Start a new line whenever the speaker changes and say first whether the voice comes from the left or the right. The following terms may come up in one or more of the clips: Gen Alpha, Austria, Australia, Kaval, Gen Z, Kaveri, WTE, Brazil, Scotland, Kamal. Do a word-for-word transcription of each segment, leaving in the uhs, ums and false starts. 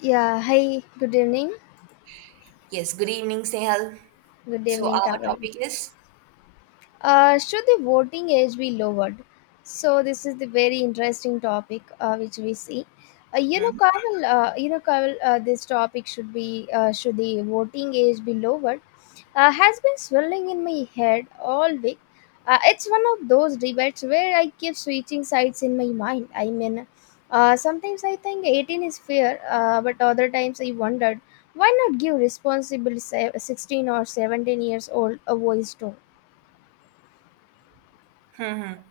left: Yeah, hi, good evening.
right: Yes, good evening, Snehal.
left: Good
right: So
left: evening,
right: our
left: Kaveri.
right: topic is.
left: Uh, should the voting age be lowered? So this is the very interesting topic uh, which we see. Uh, you know, Kaval, uh, you know, Kaval, uh, this topic should be uh, should the voting age be lowered? Uh, has been swirling in my head all week. Uh, it's one of those debates where I keep switching sides in my mind. I mean, uh, sometimes I think eighteen is fair, uh, but other times I wondered why not give responsible se- sixteen or seventeen years old a voice too.
right: Mhm.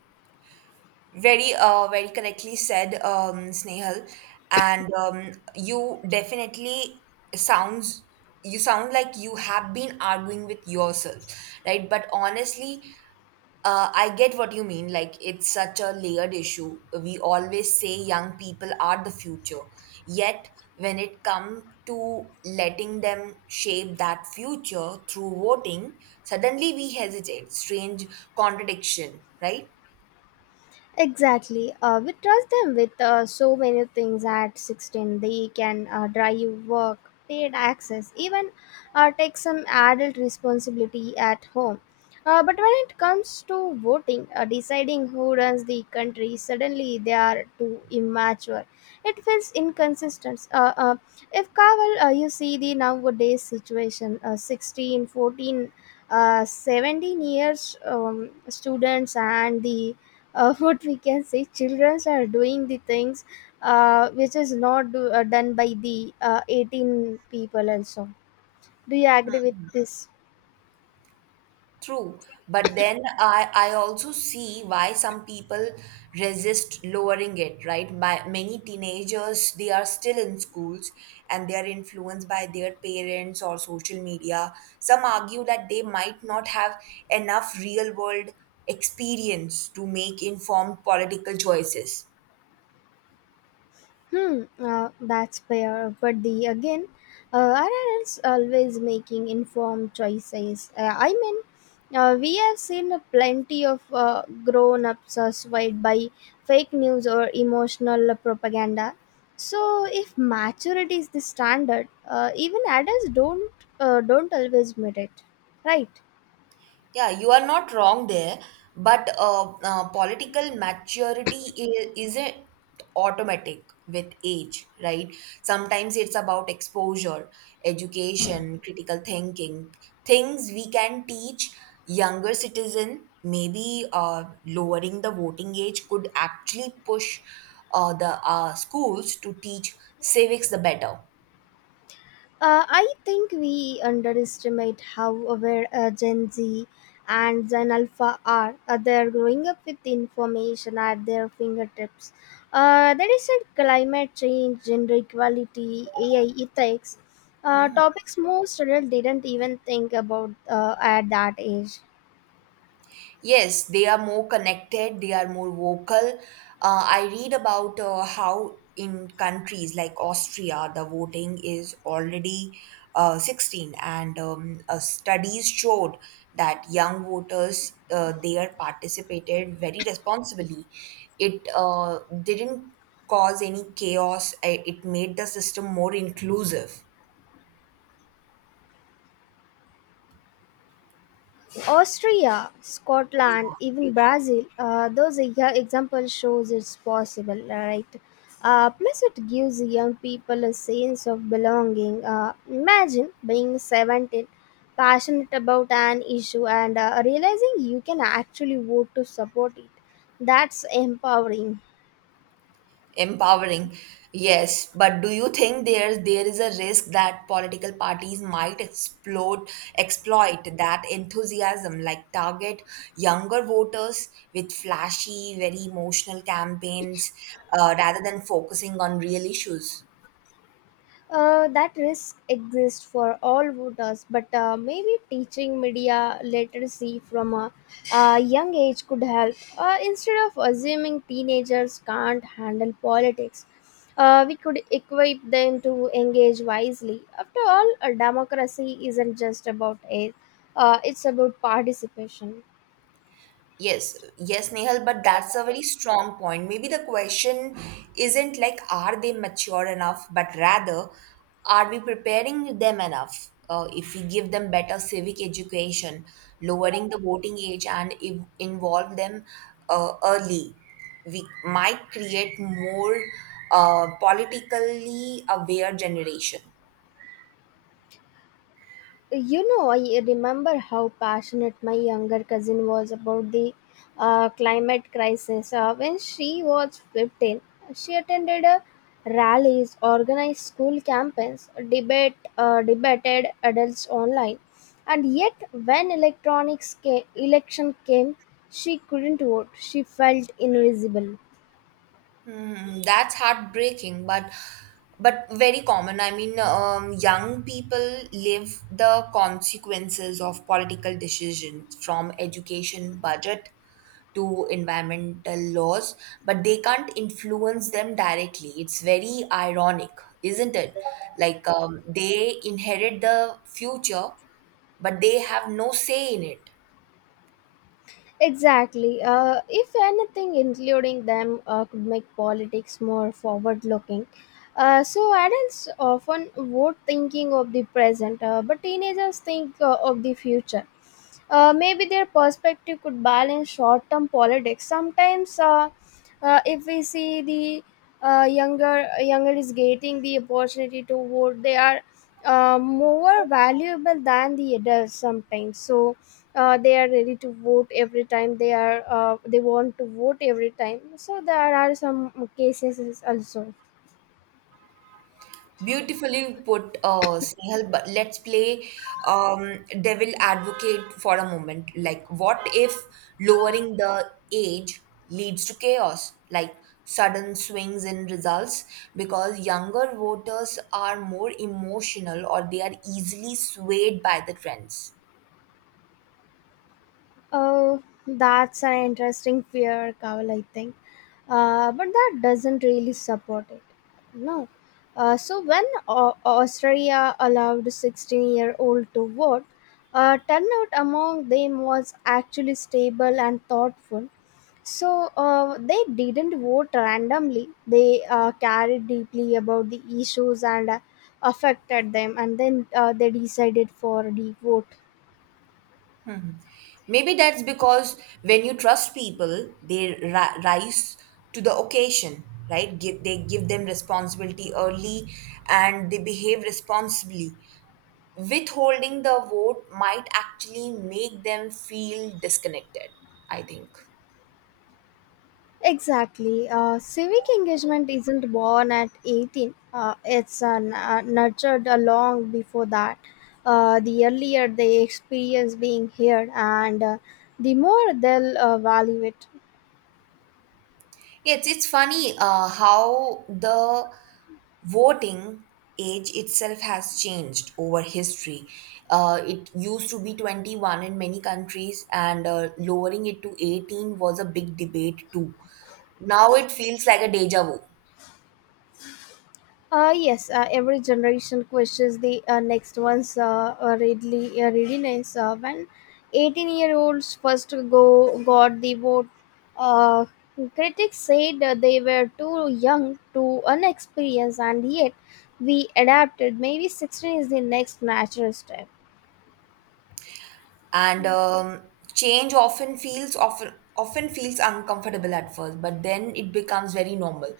right: Very uh very correctly said, um, Snehal, and um, you definitely sounds, you sound like you have been arguing with yourself, right? But honestly, Uh, I get what you mean. Like, it's such a layered issue. We always say young people are the future. Yet, when it comes to letting them shape that future through voting, suddenly we hesitate. Strange contradiction, right?
left: Exactly. Uh, we trust them with uh, so many things at sixteen. They can uh, drive, work, paid access, even uh, take some adult responsibility at home. Uh, but when it comes to voting, uh, deciding who runs the country, suddenly they are too immature. It feels inconsistent. Uh, uh, if Kaval, uh, you see the nowadays situation, uh, sixteen, fourteen, 14, uh, seventeen years um, students and the uh, what we can say children are doing the things uh, which is not do, uh, done by the uh, eighteen people also. Do you agree with this?
right: True, but then I I also see why some people resist lowering it, right? My, many teenagers they are still in schools and they are influenced by their parents or social media. Some argue that they might not have enough real world experience to make informed political choices.
left: Hmm, uh, that's fair. But the again, uh, are adults always making informed choices? Uh, I mean, uh, we have seen plenty of uh, grown-ups are swayed by fake news or emotional propaganda. So, if maturity is the standard, uh, even adults don't uh, don't always meet it, right?
right: Yeah, you are not wrong there, but uh, uh, political maturity i- isn't automatic with age, right? Sometimes it's about exposure, education, critical thinking, things we can teach younger citizen. Maybe uh, lowering the voting age could actually push uh, the uh, schools to teach civics the better.
left: Uh, I think we underestimate how aware uh, Gen Z and Gen Alpha are. Uh, they're growing up with information at their fingertips. Uh, there is a climate change, gender equality, A I ethics, uh,
right: Mm-hmm.
left: topics most adults didn't even think about uh, at that age.
right: Yes, they are more connected, they are more vocal. Uh, I read about uh, how in countries like Austria, the voting is already uh, sixteen, and um, uh, studies showed that young voters uh, they are participated very responsibly. It uh, didn't cause any chaos, I- it made the system more inclusive.
left: Austria, Scotland, even Brazil, uh, those are, yeah, example shows it's possible, right? Uh, plus, it gives young people a sense of belonging. Uh, imagine being seventeen, passionate about an issue, and uh, realizing you can actually vote to support it. That's empowering.
right: Empowering, yes. But do you think there there is a risk that political parties might explode, exploit that enthusiasm, like target younger voters with flashy, very emotional campaigns, uh, rather than focusing on real issues?
left: Uh, that risk exists for all voters, but uh, maybe teaching media literacy from a, a young age could help. Uh, instead of assuming teenagers can't handle politics, uh, we could equip them to engage wisely. After all, a democracy isn't just about age, uh, it's about participation.
right: Yes, yes, Nehal, but that's a very strong point. Maybe the question isn't like, are they mature enough, but rather, are we preparing them enough? Uh, if we give them better civic education, lowering the voting age, and if involve them uh, early, we might create more uh, politically aware generation.
left: You know, I remember how passionate my younger cousin was about the uh, climate crisis. Uh, when she was fifteen, she attended uh, rallies, organized school campaigns, debate, uh, debated adults online. And yet, when electronics ca- election came, she couldn't vote. She felt invisible.
right: Hmm, that's heartbreaking, but but very common. I mean, um, young people live the consequences of political decisions from education budget to environmental laws, but they can't influence them directly. It's very ironic, isn't it? Like um, they inherit the future, but they have no say in it.
left: Exactly. Uh, if anything, including them uh, could make politics more forward looking. Uh, so, adults often vote thinking of the present, uh, but teenagers think uh, of the future. Uh, maybe their perspective could balance short term politics. Sometimes, uh, uh, if we see the uh, younger younger is getting the opportunity to vote, they are uh, more valuable than the adults sometimes. So uh, they are ready to vote every time, they are uh, they want to vote every time. So there are some cases also.
right: Beautifully put, uh, Snehal, but let's play um, devil advocate for a moment. Like, what if lowering the age leads to chaos, like sudden swings in results, because younger voters are more emotional or they are easily swayed by the trends?
left: Oh, that's an interesting fear, Kawal, I think. Uh, but that doesn't really support it. No. Uh, so when Au- Australia allowed sixteen-year-old to vote, uh, turnout among them was actually stable and thoughtful. So uh, they didn't vote randomly. They uh, cared deeply about the issues and uh, affected them, and then uh, they decided for the vote.
right: Maybe that's because when you trust people, they ri- rise to the occasion, right? Give, they give them responsibility early and they behave responsibly. Withholding the vote might actually make them feel disconnected, I think.
left: Exactly. Uh, civic engagement isn't born at eighteen, uh, it's uh, n- uh, nurtured uh, long before that. Uh, the earlier they experience being heard, and uh, the more they'll uh, value it.
right: Yes, it's funny uh, how the voting age itself has changed over history. Uh, it used to be twenty-one in many countries, and uh, lowering it to eighteen was a big debate too. Now it feels like a deja vu.
left: Uh, yes, uh, every generation questions the uh, next one's uh, uh, readily, uh, readiness. Uh, when eighteen year olds first go got the vote, uh, critics said uh, they were too young, too unexperienced, and yet we adapted. Maybe sixteen is the next natural step.
right: And um, change often feels often often feels uncomfortable at first, but then it becomes very normal.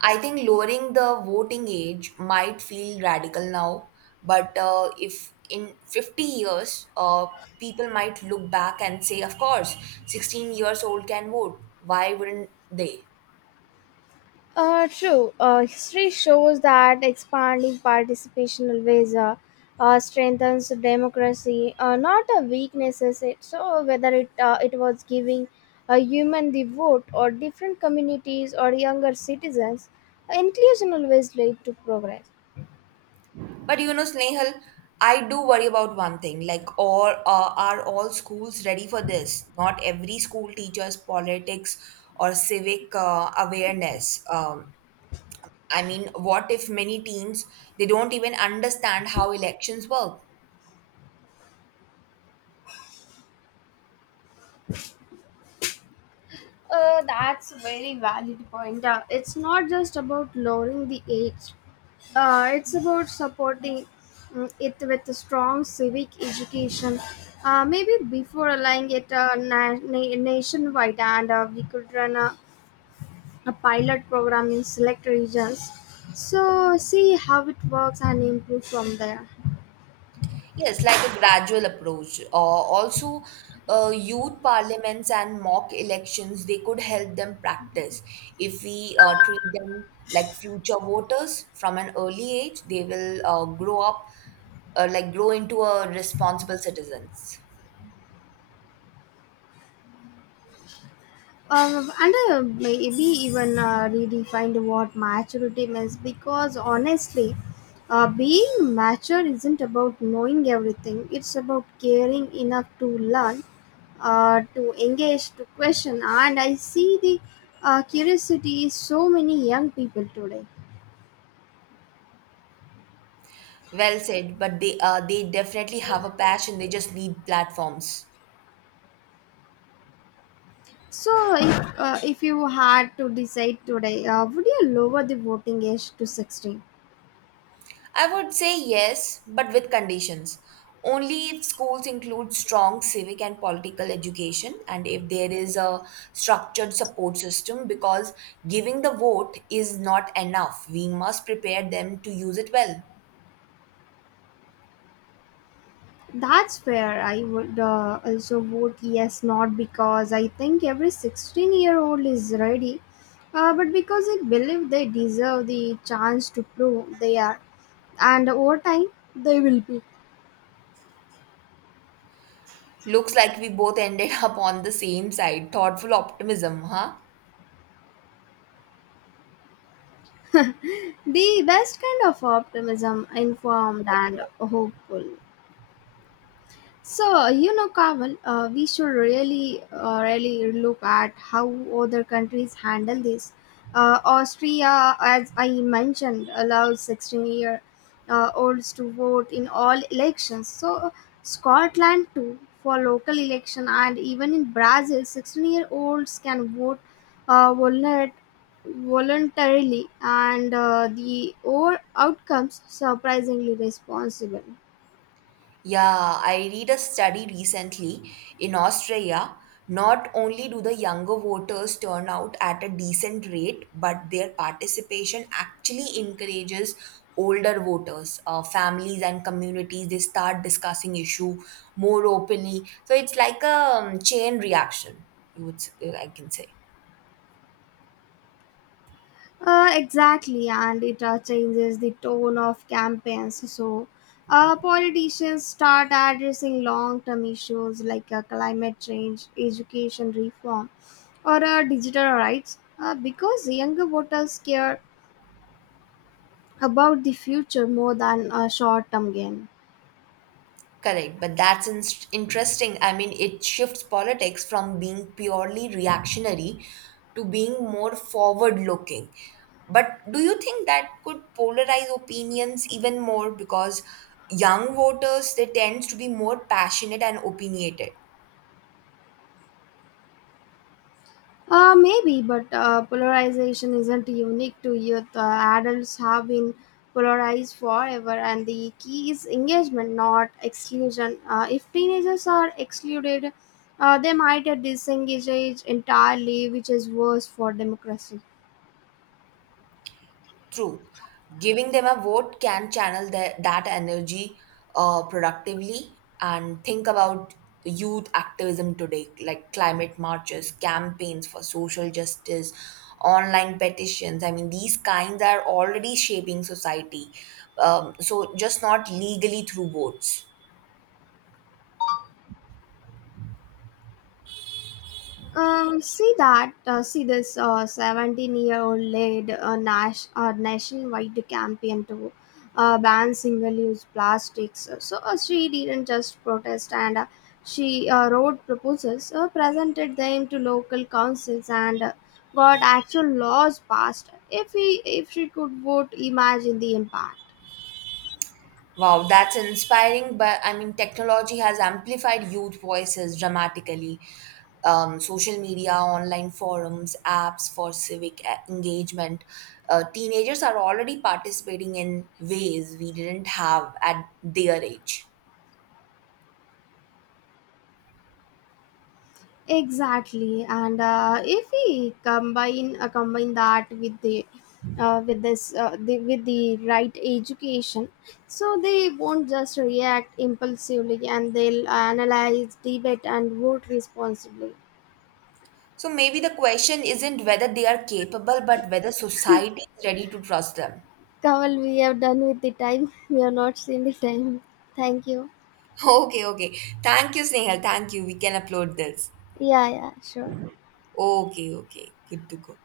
right: I think lowering the voting age might feel radical now, but uh, if in fifty years uh, people might look back and say, of course sixteen years old can vote, why wouldn't they?
left: Uh, true. Uh, History shows that expanding participation ways uh, uh, strengthens democracy, uh, not a weaknesses. It so whether it uh, it was giving a human the vote or different communities or younger citizens, inclusion always lead to progress.
right: But you know, Snehal, I do worry about one thing. Like, all uh, are all schools ready for this? Not every school teaches politics or civic uh, awareness. Um, I mean, what if many teams they don't even understand how elections work?
left: Uh, that's a very valid point. Uh, it's not just about lowering the age, uh, it's about supporting mm, it with a strong civic education. Uh, maybe before allowing it uh, na- na- nationwide, and uh, we could run a, a pilot program in select regions. So, see how it works and improve from there.
right: Yes, like a gradual approach. Uh, also, uh, youth parliaments and mock elections, they could help them practice. If we uh, treat them like future voters from an early age, they will uh, grow up, uh, like grow into a responsible citizens.
left: Um, and uh, maybe even uh, redefined what maturity means, because honestly, uh, being mature isn't about knowing everything, it's about caring enough to learn, uh, to engage, to question. And I see the uh, curiosity in so many young people today.
right: Well said, but they uh, they definitely have a passion. They just need platforms.
left: So, if, uh, if you had to decide today, uh, would you lower the voting age to sixteen?
right: I would say yes, but with conditions. Only if schools include strong civic and political education and if there is a structured support system, because giving the vote is not enough. We must prepare them to use it well.
left: That's where I would uh, also vote yes, not because I think every sixteen year old is ready, uh, but because I believe they deserve the chance to prove they are. And over time, they will be.
right: Looks like we both ended up on the same side. Thoughtful optimism, huh?
left: The best kind of optimism, informed and hopeful. So, you know, Kamal, uh, we should really, uh, really look at how other countries handle this. Uh, Austria, as I mentioned, allows sixteen year uh, olds to vote in all elections. So, Scotland too for local election, and even in Brazil, sixteen year olds can vote uh, voluntar- voluntarily, and uh, the or outcomes surprisingly responsible.
right: Yeah, I read a study recently in Australia. Not only do the younger voters turn out at a decent rate, but their participation actually encourages older voters, uh, families, and communities. They start discussing issue more openly. So it's like a um, chain reaction. You would, s- I can say.
left: Uh, exactly, and it uh, changes the tone of campaigns. So, uh, politicians start addressing long term issues like uh, climate change, education reform, or uh, digital rights uh, because younger voters care about the future more than a short term gain.
right: Correct, but that's in- interesting. I mean, it shifts politics from being purely reactionary to being more forward looking. But do you think that could polarize opinions even more because young voters they tend to be more passionate and opinionated?
left: Uh, maybe, but uh, polarization isn't unique to youth. Uh, adults have been polarized forever, and the key is engagement, not exclusion. Uh, if teenagers are excluded, uh, they might disengage entirely, which is worse for democracy.
right: True. Giving them a vote can channel their, that energy uh, productively, and think about youth activism today, like climate marches, campaigns for social justice, online petitions. I mean, these kinds are already shaping society. Um, so, just not legally through votes.
left: Um, see that, uh, see this uh, seventeen year old led a, nas- a nationwide campaign to uh, ban single use plastics. So uh, she didn't just protest, and uh, she uh, wrote proposals, uh, presented them to local councils, and uh, got actual laws passed. If, we, if she could vote, imagine the impact.
right: Wow, that's inspiring. But I mean, technology has amplified youth voices dramatically. Um, social media, online forums, apps for civic uh, engagement. Uh, teenagers are already participating in ways we didn't have at their age.
left: Exactly, and uh, if we combine uh, combine that with the uh, with this uh, the, with the right education, so they won't just react impulsively, and they'll analyze, debate, and vote responsibly.
right: So maybe the question isn't whether they are capable, but whether society is ready to trust them.
left: Kamal, we have done with the time. We have not seen the time. Thank you.
right: Okay, okay. Thank you, Snehal. Thank you. We can upload this.
left: Yeah, yeah, sure.
right: Okay, okay. Good to go.